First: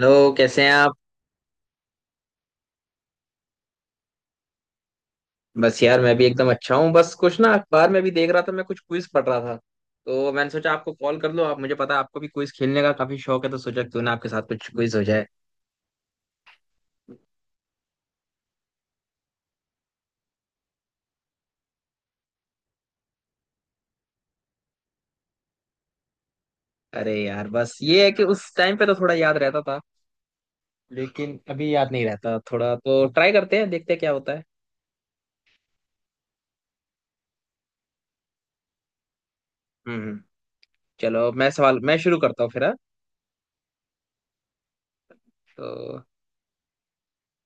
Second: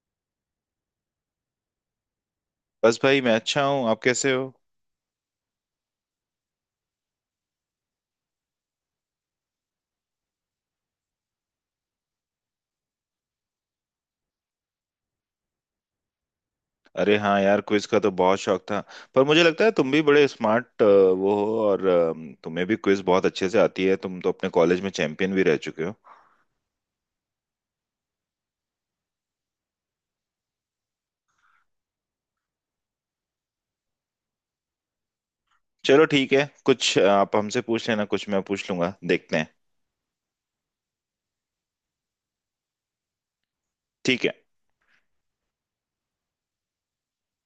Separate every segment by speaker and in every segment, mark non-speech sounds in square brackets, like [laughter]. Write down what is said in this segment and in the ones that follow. Speaker 1: Hello, कैसे हैं आप?
Speaker 2: बस भाई मैं अच्छा हूँ। आप कैसे हो?
Speaker 1: बस यार, मैं भी एकदम अच्छा हूँ। बस कुछ ना, अखबार में भी देख रहा था, मैं कुछ क्विज पढ़ रहा था, तो मैंने सोचा आपको कॉल कर लो। आप, मुझे पता है आपको भी क्विज खेलने का काफी शौक है, तो सोचा क्यों ना आपके साथ कुछ क्विज हो जाए।
Speaker 2: अरे हाँ यार, क्विज का तो बहुत शौक था। पर मुझे लगता है तुम भी बड़े स्मार्ट वो हो और तुम्हें भी क्विज बहुत अच्छे से आती है। तुम तो अपने कॉलेज में चैंपियन भी रह चुके हो।
Speaker 1: अरे यार, बस ये है कि उस टाइम पे तो थोड़ा याद रहता था, लेकिन अभी याद नहीं रहता। थोड़ा तो ट्राई करते हैं, देखते हैं क्या होता है।
Speaker 2: चलो ठीक है, कुछ आप हमसे पूछ लेना, कुछ मैं पूछ लूंगा, देखते हैं।
Speaker 1: हम्म हम्म। चलो मैं शुरू करता हूँ फिर, हाँ?
Speaker 2: ठीक है।
Speaker 1: तो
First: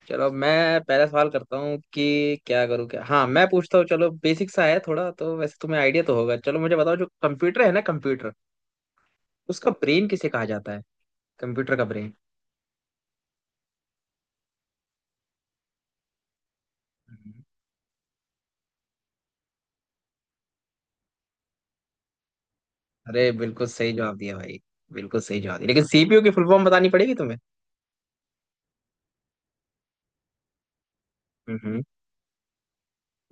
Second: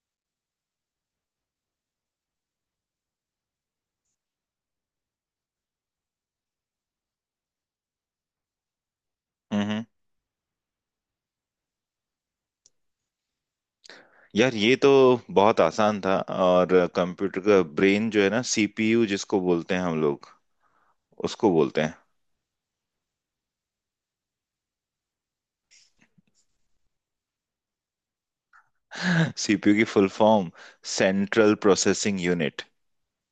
Speaker 1: चलो, मैं पहला सवाल करता हूँ कि क्या करूँ, क्या, हाँ मैं पूछता हूँ। चलो, बेसिक सा है थोड़ा, तो वैसे तुम्हें आइडिया तो होगा। चलो मुझे बताओ, जो कंप्यूटर है ना, कंप्यूटर
Speaker 2: हम्म
Speaker 1: उसका
Speaker 2: हम्म।
Speaker 1: ब्रेन किसे कहा जाता है? कंप्यूटर का ब्रेन।
Speaker 2: यार ये तो बहुत आसान था। और कंप्यूटर
Speaker 1: हम्म।
Speaker 2: का ब्रेन जो है ना, सीपीयू जिसको बोलते हैं हम लोग, उसको बोलते हैं।
Speaker 1: अरे बिल्कुल सही जवाब दिया भाई, बिल्कुल सही जवाब दिया, लेकिन सीपीयू की फुल फॉर्म बतानी पड़ेगी तुम्हें।
Speaker 2: [laughs] सीपीयू की फुल फॉर्म सेंट्रल
Speaker 1: हम्म।
Speaker 2: Processing unit.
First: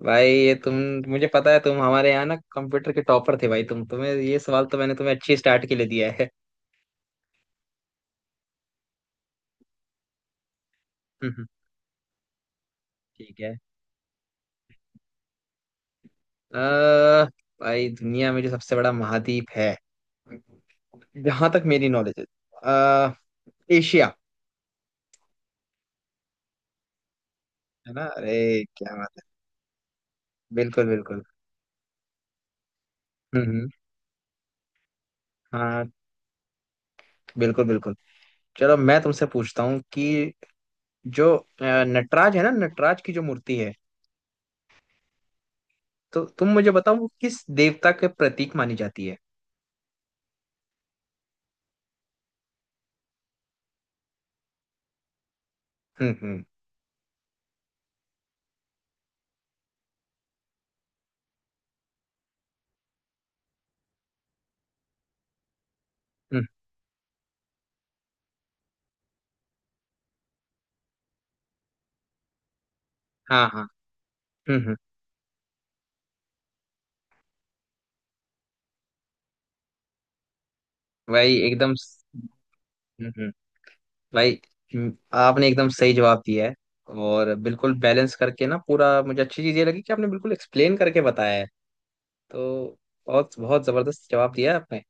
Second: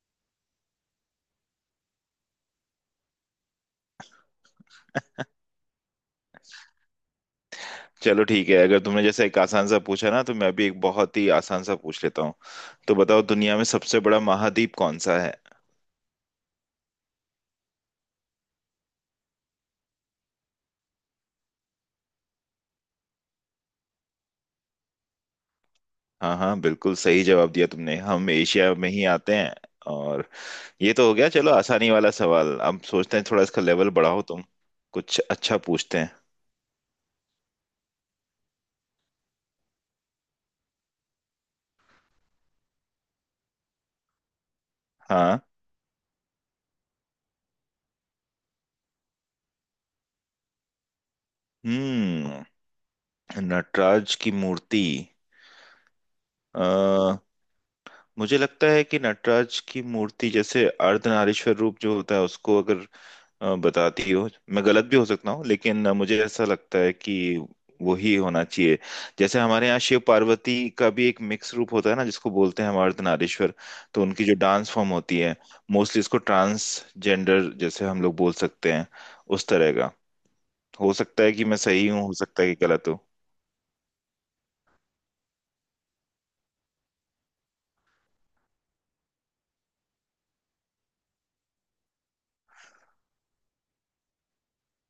Speaker 1: भाई ये तुम मुझे पता है तुम हमारे यहाँ ना कंप्यूटर के टॉपर थे भाई, तुम्हें ये सवाल तो मैंने तुम्हें अच्छी स्टार्ट के लिए दिया है।
Speaker 2: चलो ठीक है, अगर तुमने जैसे एक आसान सा पूछा ना, तो मैं भी एक बहुत ही
Speaker 1: हम्म,
Speaker 2: आसान सा पूछ लेता हूँ। तो बताओ,
Speaker 1: ठीक है।
Speaker 2: दुनिया में सबसे बड़ा महाद्वीप कौन सा है?
Speaker 1: अ भाई, दुनिया में जो सबसे बड़ा महाद्वीप है, जहां तक मेरी नॉलेज है, अ, एशिया।
Speaker 2: हाँ हाँ, बिल्कुल सही जवाब दिया
Speaker 1: है
Speaker 2: तुमने।
Speaker 1: ना?
Speaker 2: हम
Speaker 1: अरे
Speaker 2: एशिया में
Speaker 1: क्या
Speaker 2: ही
Speaker 1: बात है!
Speaker 2: आते हैं। और
Speaker 1: बिल्कुल
Speaker 2: ये तो हो
Speaker 1: बिल्कुल।
Speaker 2: गया चलो आसानी वाला सवाल। अब सोचते हैं, थोड़ा
Speaker 1: हम्म
Speaker 2: इसका
Speaker 1: हम्म,
Speaker 2: लेवल बढ़ाओ तुम, कुछ अच्छा
Speaker 1: हाँ
Speaker 2: पूछते हैं।
Speaker 1: बिल्कुल बिल्कुल। चलो मैं तुमसे पूछता हूँ कि जो नटराज है ना, नटराज की जो मूर्ति है,
Speaker 2: हाँ।
Speaker 1: तो तुम मुझे बताओ वो किस देवता के प्रतीक मानी जाती है?
Speaker 2: हम्म। नटराज की मूर्ति।
Speaker 1: हम्म।
Speaker 2: अ मुझे लगता है कि नटराज की मूर्ति जैसे अर्धनारीश्वर रूप जो होता है, उसको अगर बताती हो। मैं गलत भी हो सकता हूँ, लेकिन मुझे
Speaker 1: हम्म,
Speaker 2: ऐसा लगता है कि वही होना चाहिए। जैसे हमारे यहाँ शिव पार्वती का भी एक मिक्स रूप होता है ना, जिसको बोलते हैं
Speaker 1: हाँ
Speaker 2: मर्दनारीश्वर।
Speaker 1: हाँ।
Speaker 2: तो उनकी जो डांस
Speaker 1: हम्म।
Speaker 2: फॉर्म होती है, मोस्टली इसको ट्रांसजेंडर जैसे हम लोग बोल सकते हैं, उस तरह का। हो सकता है
Speaker 1: भाई
Speaker 2: कि मैं
Speaker 1: एकदम
Speaker 2: सही हूँ,
Speaker 1: स-
Speaker 2: हो सकता है कि गलत हूँ।
Speaker 1: हम्म। भाई, आपने एकदम सही जवाब दिया है, और बिल्कुल बैलेंस करके ना पूरा, मुझे अच्छी चीज ये लगी कि आपने बिल्कुल एक्सप्लेन करके बताया है। तो बहुत बहुत जबरदस्त जवाब दिया है आपने।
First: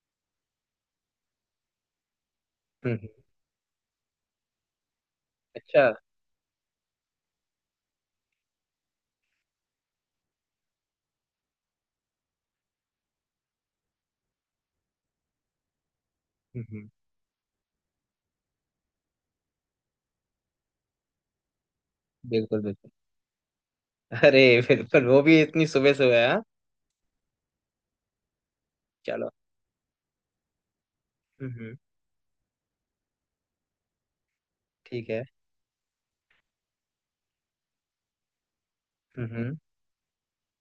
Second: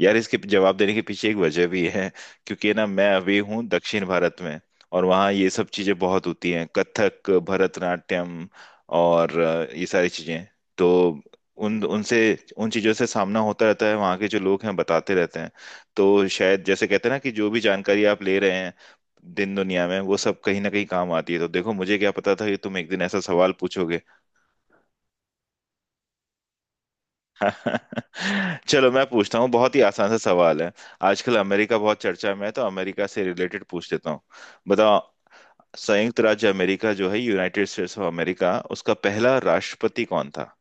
Speaker 2: यार, इसके जवाब देने के पीछे एक वजह भी है। क्योंकि ना
Speaker 1: हम्म हम्म,
Speaker 2: मैं अभी हूँ दक्षिण भारत में, और वहाँ ये सब
Speaker 1: अच्छा।
Speaker 2: चीजें बहुत होती हैं, कथक भरतनाट्यम और ये सारी चीजें। तो उन उनसे उन चीजों से सामना होता रहता है, वहाँ के जो लोग हैं बताते रहते हैं। तो
Speaker 1: हम्म
Speaker 2: शायद जैसे
Speaker 1: हम्म,
Speaker 2: कहते हैं ना कि जो भी जानकारी आप ले रहे हैं दिन दुनिया में, वो सब कहीं ना कहीं काम आती है। तो देखो, मुझे क्या पता था कि
Speaker 1: बिल्कुल
Speaker 2: तुम एक
Speaker 1: बिल्कुल।
Speaker 2: दिन ऐसा सवाल पूछोगे।
Speaker 1: अरे [laughs] बिल्कुल, वो भी इतनी सुबह सुबह, हाँ।
Speaker 2: [laughs] चलो मैं
Speaker 1: चलो।
Speaker 2: पूछता हूँ, बहुत ही आसान सा सवाल है। आजकल
Speaker 1: हम्म हम्म,
Speaker 2: अमेरिका बहुत चर्चा में है, तो अमेरिका से रिलेटेड पूछ लेता हूँ। बताओ,
Speaker 1: ठीक है।
Speaker 2: संयुक्त राज्य अमेरिका जो है, यूनाइटेड स्टेट्स ऑफ अमेरिका, उसका पहला
Speaker 1: हम्म।
Speaker 2: राष्ट्रपति कौन था?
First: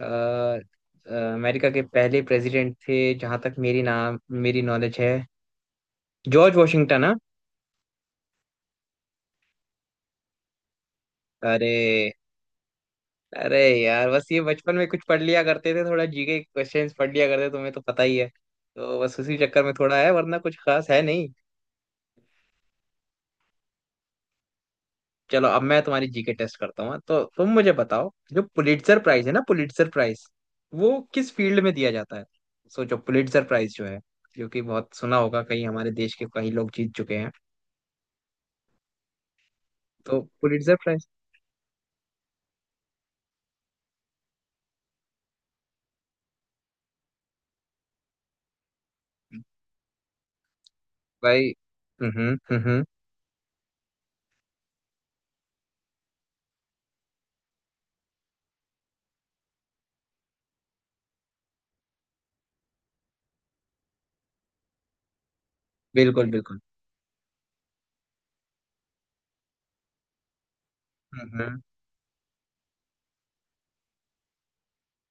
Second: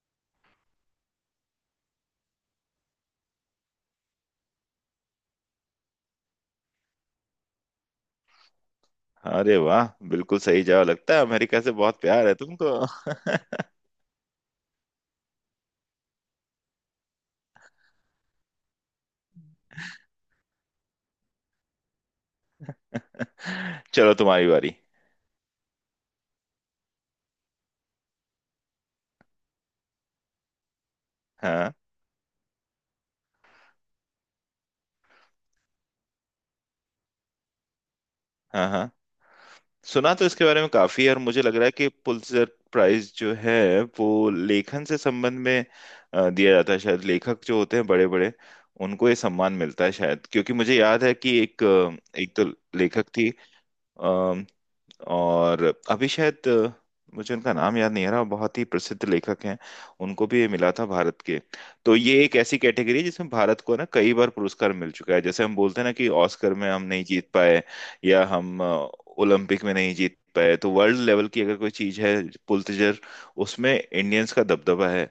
Speaker 1: अमेरिका के पहले प्रेसिडेंट थे, जहां तक मेरी नॉलेज है, जॉर्ज वॉशिंगटन, हाँ।
Speaker 2: अरे वाह, बिल्कुल सही जवाब। लगता है अमेरिका से
Speaker 1: अरे,
Speaker 2: बहुत प्यार है तुमको।
Speaker 1: अरे यार बस ये बचपन में कुछ पढ़ लिया करते थे, थोड़ा जीके क्वेश्चंस पढ़ लिया करते, तुम्हें तो पता ही है, तो बस उसी चक्कर में थोड़ा है, वरना कुछ खास है नहीं।
Speaker 2: [laughs] चलो तुम्हारी बारी।
Speaker 1: चलो अब मैं तुम्हारी जीके टेस्ट करता हूँ, हाँ। तो तुम मुझे बताओ, जो पुलिट्जर प्राइज है ना, पुलिट्जर प्राइज, वो किस फील्ड में
Speaker 2: हाँ
Speaker 1: दिया जाता है? सोचो, पुलिट्जर प्राइज जो है, जो कि बहुत सुना होगा, कहीं हमारे देश के कई लोग जीत चुके हैं।
Speaker 2: हाँ हाँ। सुना
Speaker 1: तो
Speaker 2: तो इसके बारे में
Speaker 1: पुलिट्जर
Speaker 2: काफी
Speaker 1: प्राइज।
Speaker 2: है, और मुझे लग रहा है कि पुलित्जर प्राइज जो है वो लेखन से संबंध में दिया जाता है शायद। लेखक जो होते हैं बड़े बड़े, उनको ये सम्मान मिलता है शायद। क्योंकि मुझे याद है कि
Speaker 1: भाई,
Speaker 2: एक एक तो
Speaker 1: हम्म।
Speaker 2: लेखक थी, अम, और अभी शायद मुझे उनका नाम याद नहीं आ रहा, बहुत ही प्रसिद्ध लेखक हैं, उनको भी ये मिला था, भारत के। तो ये एक ऐसी कैटेगरी है जिसमें भारत को ना कई बार पुरस्कार मिल चुका है। जैसे हम बोलते हैं ना कि
Speaker 1: बिल्कुल
Speaker 2: ऑस्कर
Speaker 1: बिल्कुल।
Speaker 2: में हम नहीं जीत पाए, या हम ओलंपिक में नहीं जीत पाए, तो वर्ल्ड लेवल की अगर
Speaker 1: हम्म।
Speaker 2: कोई चीज है पुलितजर, उसमें इंडियंस का दबदबा है।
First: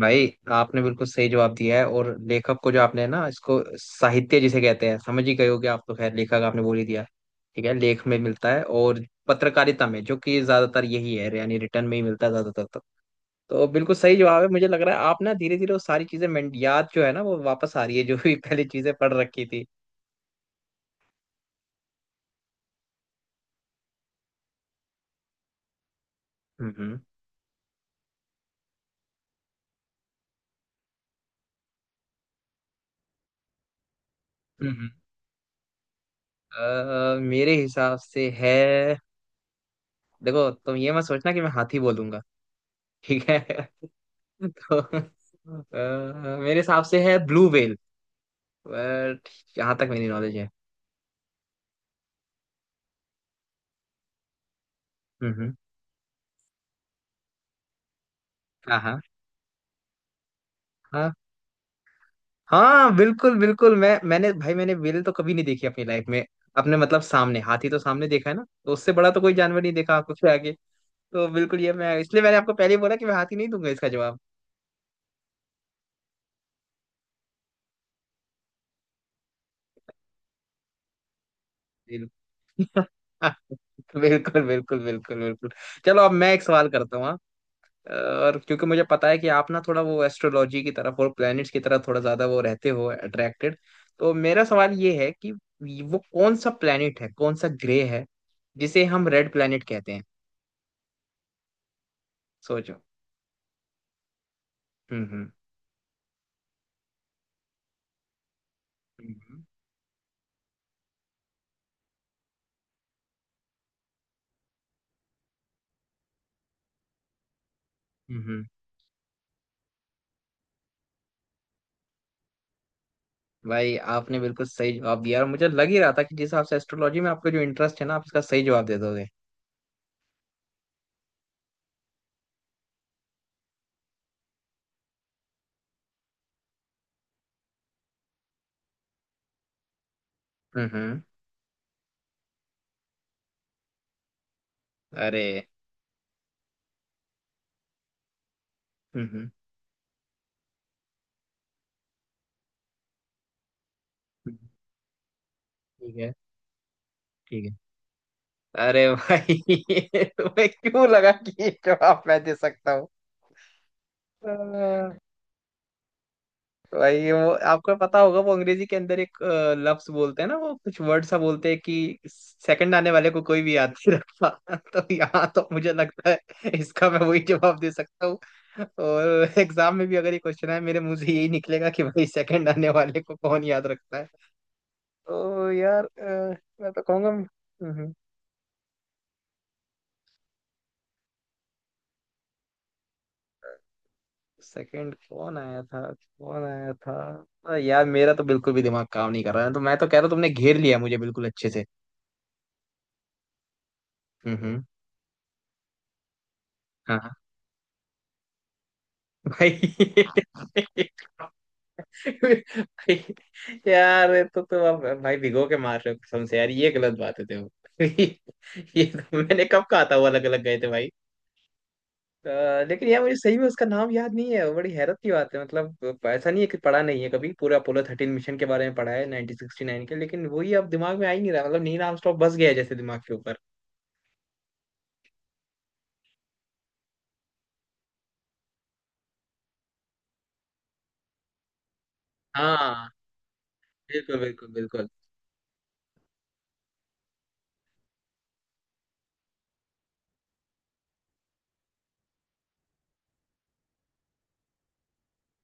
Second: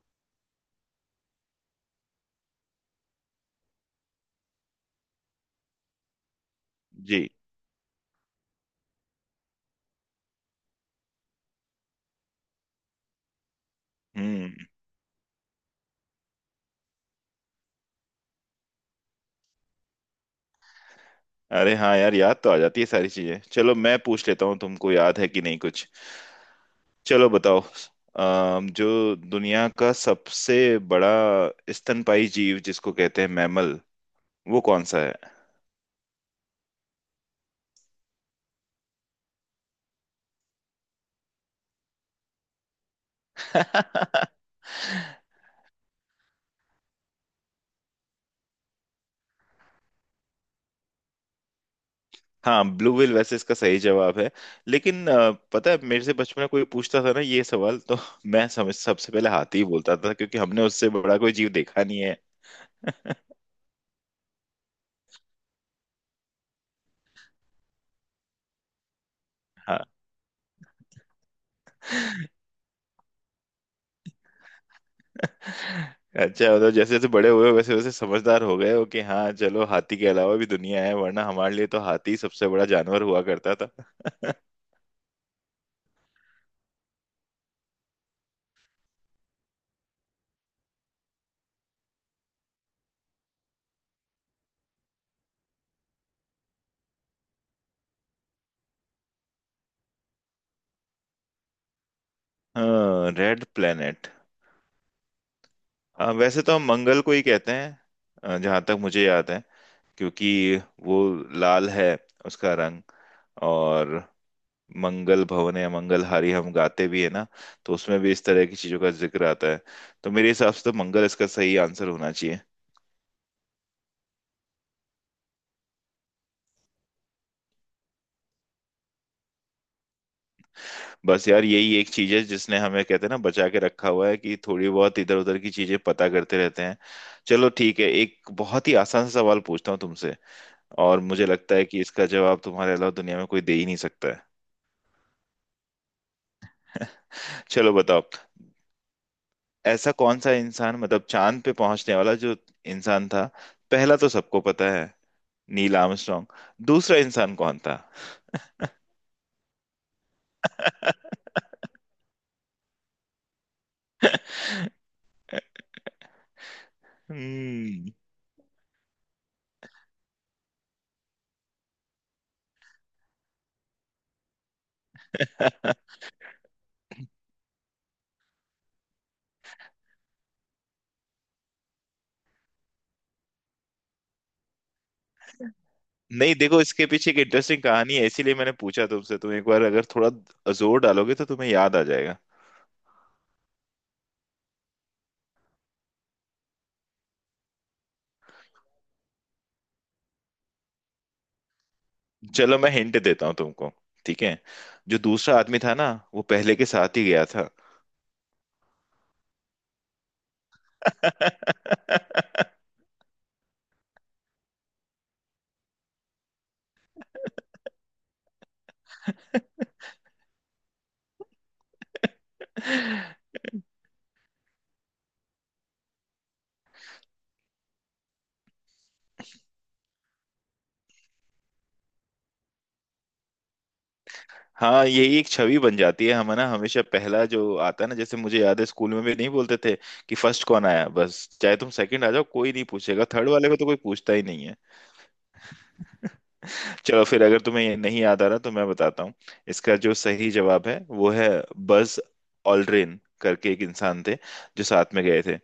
Speaker 1: भाई, आपने बिल्कुल सही जवाब दिया है, और लेखक को जो आपने ना, इसको साहित्य जिसे कहते हैं, समझ ही गए हो कि आप, तो खैर लेखक आपने बोल ही दिया,
Speaker 2: जी।
Speaker 1: ठीक है, लेख में मिलता है और पत्रकारिता में, जो कि ज्यादातर यही है, यानी रिटर्न में ही मिलता है ज्यादातर। तो बिल्कुल सही जवाब है।
Speaker 2: हम्म।
Speaker 1: मुझे लग रहा है आप ना धीरे धीरे वो सारी चीजें याद जो है ना वो वापस आ रही है, जो भी [laughs] पहले चीजें पढ़ रखी थी।
Speaker 2: अरे हाँ यार, याद तो आ जाती है सारी चीजें। चलो मैं पूछ लेता हूँ तुमको, याद है कि नहीं कुछ।
Speaker 1: हम्म।
Speaker 2: चलो बताओ, जो दुनिया का सबसे बड़ा स्तनपाई जीव जिसको कहते हैं मैमल, वो
Speaker 1: हम्म,
Speaker 2: कौन
Speaker 1: हम्म।
Speaker 2: सा है?
Speaker 1: मेरे हिसाब से है, देखो तुम ये मत सोचना कि मैं हाथी बोलूंगा, ठीक है। [laughs]
Speaker 2: [laughs]
Speaker 1: तो मेरे हिसाब से है ब्लू व्हेल, बट यहाँ तक मेरी नॉलेज है।
Speaker 2: हाँ, ब्लू व्हेल वैसे इसका सही जवाब है। लेकिन
Speaker 1: हम्म हम्म,
Speaker 2: पता है, मेरे से बचपन में कोई पूछता था ना ये सवाल, तो [laughs] मैं समझ
Speaker 1: हाँ हाँ।
Speaker 2: सबसे पहले हाथी ही बोलता था, क्योंकि हमने उससे
Speaker 1: हाँ।
Speaker 2: बड़ा कोई जीव देखा नहीं है।
Speaker 1: हाँ बिल्कुल बिल्कुल, मैंने भाई मैंने व्हेल तो कभी नहीं देखी अपनी लाइफ में, अपने मतलब सामने। हाथी तो सामने देखा है ना, तो उससे बड़ा तो कोई जानवर नहीं देखा आपको फिर आगे। तो बिल्कुल ये मैं इसलिए
Speaker 2: हाँ।
Speaker 1: मैंने आपको पहले ही बोला कि मैं हाथी नहीं दूंगा इसका जवाब।
Speaker 2: [laughs] अच्छा, मतलब जैसे जैसे बड़े हुए वैसे वैसे समझदार हो गए हो कि हाँ चलो हाथी के अलावा भी दुनिया है, वरना हमारे लिए तो हाथी सबसे बड़ा
Speaker 1: बिल्कुल।
Speaker 2: जानवर हुआ करता था।
Speaker 1: [laughs] बिल्कुल
Speaker 2: [laughs]
Speaker 1: बिल्कुल बिल्कुल बिल्कुल। चलो अब मैं एक सवाल करता हूँ, हाँ। और क्योंकि मुझे पता है कि आप ना थोड़ा वो एस्ट्रोलॉजी की तरफ और प्लैनेट्स की तरफ थोड़ा ज्यादा वो रहते हो अट्रैक्टेड, तो मेरा सवाल ये है कि वो कौन सा प्लैनेट है, कौन सा ग्रे है जिसे हम रेड प्लैनेट कहते हैं? सोचो।
Speaker 2: हाँ, रेड प्लेनेट।
Speaker 1: हम्म।
Speaker 2: आ, वैसे तो हम मंगल को ही कहते हैं जहां तक मुझे याद है। क्योंकि वो लाल है उसका रंग। और मंगल भवन या मंगलहारी हम गाते भी है ना, तो उसमें भी
Speaker 1: हम्म
Speaker 2: इस
Speaker 1: हम्म।
Speaker 2: तरह की चीजों का जिक्र आता है। तो मेरे हिसाब से तो मंगल इसका सही आंसर होना चाहिए।
Speaker 1: भाई, आपने बिल्कुल सही जवाब दिया, और मुझे लग ही रहा था कि जिस हिसाब से एस्ट्रोलॉजी में आपका जो इंटरेस्ट है ना, आप इसका सही जवाब दे दोगे।
Speaker 2: बस यार, यही एक चीज है जिसने हमें कहते हैं ना बचा के रखा हुआ है, कि थोड़ी बहुत इधर उधर की चीजें पता करते रहते हैं। चलो ठीक है, एक बहुत ही आसान सा सवाल पूछता हूँ तुमसे।
Speaker 1: हम्म
Speaker 2: और
Speaker 1: हम्म।
Speaker 2: मुझे लगता है कि इसका जवाब तुम्हारे अलावा दुनिया में कोई दे ही नहीं सकता है।
Speaker 1: अरे!
Speaker 2: [laughs] चलो बताओ,
Speaker 1: हम्म।
Speaker 2: ऐसा कौन सा इंसान, मतलब चांद पे पहुंचने वाला जो इंसान था, पहला तो
Speaker 1: हम्म।
Speaker 2: सबको पता है, नील
Speaker 1: ठीक है।
Speaker 2: आर्मस्ट्रॉन्ग, दूसरा इंसान
Speaker 1: ठीक है।
Speaker 2: कौन था?
Speaker 1: अरे भाई, [laughs] तुम्हें क्यों
Speaker 2: [laughs]
Speaker 1: लगा कि ये जवाब मैं दे सकता हूँ? भाई, वो आपको
Speaker 2: हम्म।
Speaker 1: पता होगा, वो अंग्रेजी के अंदर एक लफ्ज बोलते हैं ना, वो कुछ वर्ड सा बोलते हैं कि सेकंड आने वाले को कोई भी याद नहीं रखता। [laughs] तो यहाँ तो मुझे
Speaker 2: [laughs]
Speaker 1: लगता है इसका मैं वही जवाब दे सकता हूँ। और एग्जाम में भी अगर ये क्वेश्चन है, मेरे मुंह से यही निकलेगा कि भाई, सेकंड आने वाले को कौन याद रखता है? तो यार
Speaker 2: नहीं देखो,
Speaker 1: मैं तो
Speaker 2: इसके
Speaker 1: कहूंगा,
Speaker 2: पीछे एक इंटरेस्टिंग कहानी है, इसीलिए मैंने पूछा तुमसे। तुम एक बार अगर थोड़ा जोर डालोगे तो तुम्हें याद आ जाएगा।
Speaker 1: सेकंड कौन आया था, कौन आया था? यार मेरा तो बिल्कुल भी दिमाग काम नहीं कर रहा है, तो मैं तो कह रहा हूँ तुमने घेर लिया मुझे बिल्कुल अच्छे से।
Speaker 2: चलो मैं हिंट देता हूँ तुमको, ठीक है।
Speaker 1: हम्म।
Speaker 2: जो दूसरा आदमी था ना वो पहले के साथ ही गया था।
Speaker 1: भाई,
Speaker 2: [laughs]
Speaker 1: भाई यार, ये तो तुम अब भाई भिगो के मार रहे हो कसम से। यार ये गलत बात है, देखो। [laughs] ये तो मैंने कब कहा था वो अलग अलग गए थे भाई। लेकिन यार मुझे सही में उसका नाम याद नहीं है, बड़ी हैरत की बात है। मतलब ऐसा नहीं है कि पढ़ा नहीं है, कभी पूरा अपोलो थर्टीन मिशन के बारे में पढ़ा है 1969 के, लेकिन वही अब दिमाग में आ ही नहीं रहा। मतलब नील आर्मस्ट्रॉन्ग बस गया है जैसे दिमाग के ऊपर।
Speaker 2: हाँ, यही एक छवि बन जाती है। हम ना हमेशा पहला जो आता है ना, जैसे मुझे याद है स्कूल में भी नहीं बोलते थे कि फर्स्ट कौन आया, बस। चाहे तुम सेकंड आ जाओ कोई नहीं
Speaker 1: हाँ
Speaker 2: पूछेगा, थर्ड वाले को तो कोई पूछता
Speaker 1: बिल्कुल
Speaker 2: ही नहीं।
Speaker 1: बिल्कुल बिल्कुल।
Speaker 2: [laughs] चलो फिर, अगर तुम्हें ये नहीं याद आ रहा तो मैं बताता हूँ। इसका जो सही जवाब है वो है बज ऑल्ड्रिन करके एक इंसान थे, जो साथ में गए थे।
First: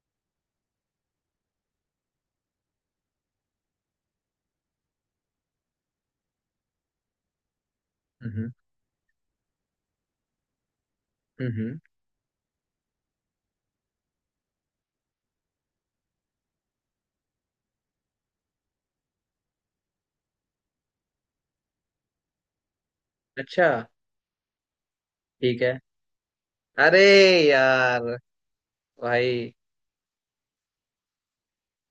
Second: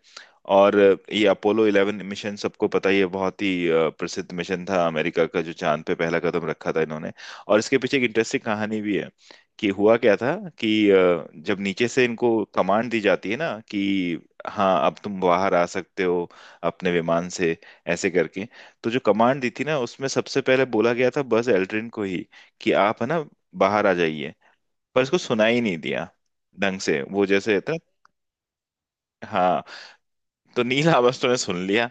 Speaker 2: और ये अपोलो 11 मिशन सबको पता ही है, बहुत ही प्रसिद्ध मिशन था अमेरिका का, जो चांद पे पहला कदम रखा था इन्होंने। और इसके पीछे एक इंटरेस्टिंग
Speaker 1: हम्म
Speaker 2: कहानी भी है कि हुआ क्या था कि
Speaker 1: हम्म।
Speaker 2: जब
Speaker 1: हम्म।
Speaker 2: नीचे से इनको कमांड दी जाती है ना कि हाँ अब तुम बाहर आ सकते हो अपने विमान से, ऐसे करके। तो जो कमांड दी थी ना उसमें सबसे पहले बोला गया था बस एल्ड्रिन को ही कि आप है ना
Speaker 1: अच्छा।
Speaker 2: बाहर आ जाइए। पर इसको सुना ही
Speaker 1: ठीक है।
Speaker 2: नहीं दिया ढंग
Speaker 1: अरे
Speaker 2: से वो जैसे था।
Speaker 1: यार। भाई।
Speaker 2: हाँ। तो नील आर्मस्ट्रॉन्ग ने सुन लिया,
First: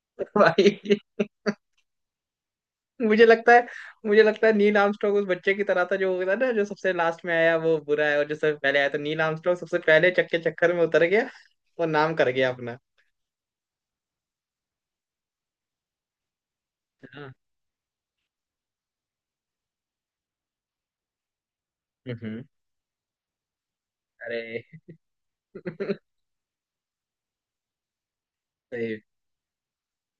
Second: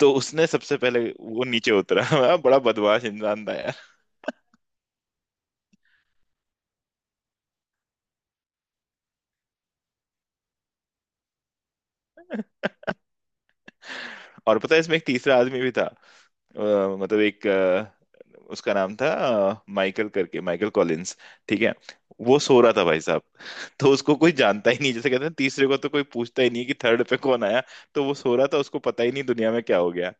Speaker 2: तो
Speaker 1: [laughs]
Speaker 2: उसने सबसे
Speaker 1: भाई,
Speaker 2: पहले वो नीचे उतरा। [laughs] बड़ा बदमाश
Speaker 1: मुझे
Speaker 2: इंसान
Speaker 1: लगता
Speaker 2: था
Speaker 1: है,
Speaker 2: यार।
Speaker 1: मुझे लगता है नील आर्मस्ट्रांग उस बच्चे की तरह था जो था ना, जो सबसे लास्ट में आया वो बुरा है, और जो सबसे पहले आया, तो नील आर्मस्ट्रांग सबसे पहले चक्के चक्कर में उतर गया और नाम कर गया अपना।
Speaker 2: [laughs] और पता है, इसमें एक तीसरा आदमी भी था। अ, मतलब
Speaker 1: हाँ।
Speaker 2: एक अ, उसका नाम था माइकल करके, माइकल कॉलिंस। ठीक है। वो
Speaker 1: हम्म।
Speaker 2: सो रहा था भाई साहब। तो उसको कोई
Speaker 1: अरे!
Speaker 2: जानता ही नहीं, जैसे कहते हैं तीसरे को तो
Speaker 1: [laughs]
Speaker 2: कोई पूछता ही नहीं कि थर्ड पे कौन आया। तो वो सो रहा था, उसको पता
Speaker 1: सही,
Speaker 2: ही नहीं दुनिया में क्या हो गया।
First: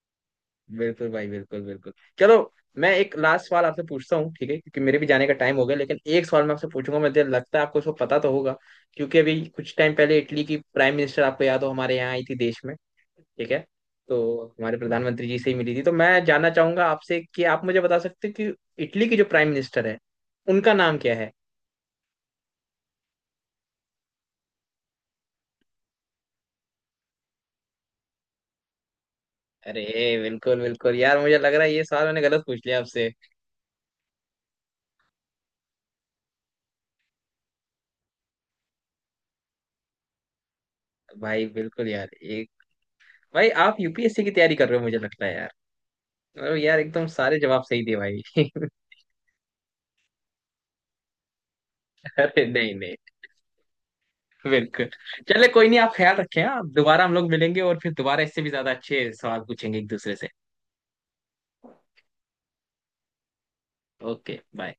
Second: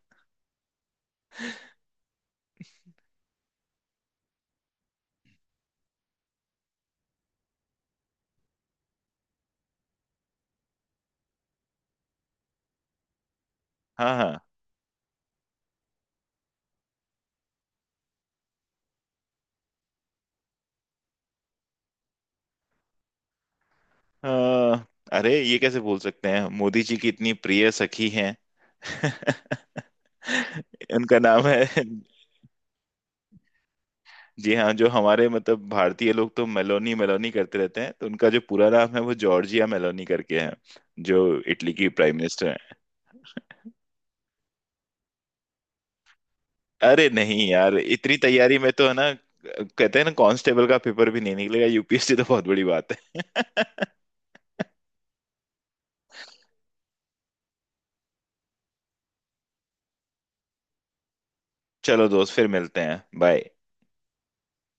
Speaker 1: बिल्कुल भाई, बिल्कुल बिल्कुल। चलो मैं एक लास्ट सवाल आपसे पूछता हूँ, ठीक है, क्योंकि मेरे भी जाने का टाइम हो गया, लेकिन एक सवाल मैं आपसे पूछूंगा, मुझे लगता है आपको उसको पता तो होगा। क्योंकि अभी कुछ टाइम पहले इटली की प्राइम मिनिस्टर, आपको याद हो, हमारे यहाँ आई थी देश में, ठीक है,
Speaker 2: हाँ
Speaker 1: तो
Speaker 2: हाँ।
Speaker 1: हमारे प्रधानमंत्री जी से ही मिली थी। तो मैं जानना चाहूंगा आपसे कि आप मुझे बता सकते हैं कि इटली की जो प्राइम मिनिस्टर है, उनका नाम क्या है?
Speaker 2: अ, अरे ये कैसे बोल सकते हैं, मोदी जी की इतनी प्रिय सखी हैं।
Speaker 1: अरे
Speaker 2: [laughs]
Speaker 1: बिल्कुल बिल्कुल, यार
Speaker 2: उनका
Speaker 1: मुझे
Speaker 2: नाम
Speaker 1: लग रहा
Speaker 2: है,
Speaker 1: है ये सवाल मैंने गलत पूछ लिया आपसे।
Speaker 2: जी हाँ, जो हमारे मतलब भारतीय लोग तो मेलोनी मेलोनी करते रहते हैं, तो उनका जो पूरा नाम है वो जॉर्जिया मेलोनी करके है, जो
Speaker 1: भाई
Speaker 2: इटली
Speaker 1: बिल्कुल
Speaker 2: की
Speaker 1: यार,
Speaker 2: प्राइम मिनिस्टर
Speaker 1: एक,
Speaker 2: है।
Speaker 1: भाई आप यूपीएससी की तैयारी कर रहे हो मुझे लगता है यार। अरे यार एकदम
Speaker 2: अरे
Speaker 1: सारे
Speaker 2: नहीं
Speaker 1: जवाब
Speaker 2: यार,
Speaker 1: सही दिए
Speaker 2: इतनी
Speaker 1: भाई।
Speaker 2: तैयारी
Speaker 1: [laughs]
Speaker 2: में तो है ना, कहते हैं ना कांस्टेबल का पेपर भी नहीं निकलेगा, यूपीएससी तो
Speaker 1: अरे
Speaker 2: बहुत बड़ी
Speaker 1: नहीं
Speaker 2: बात
Speaker 1: नहीं,
Speaker 2: है। [laughs]
Speaker 1: बिल्कुल। चले, कोई नहीं, आप ख्याल रखें, आप दोबारा हम लोग मिलेंगे, और फिर दोबारा इससे भी ज्यादा अच्छे सवाल पूछेंगे एक दूसरे से।
Speaker 2: चलो दोस्त, फिर मिलते हैं, बाय।
Speaker 1: Okay, bye.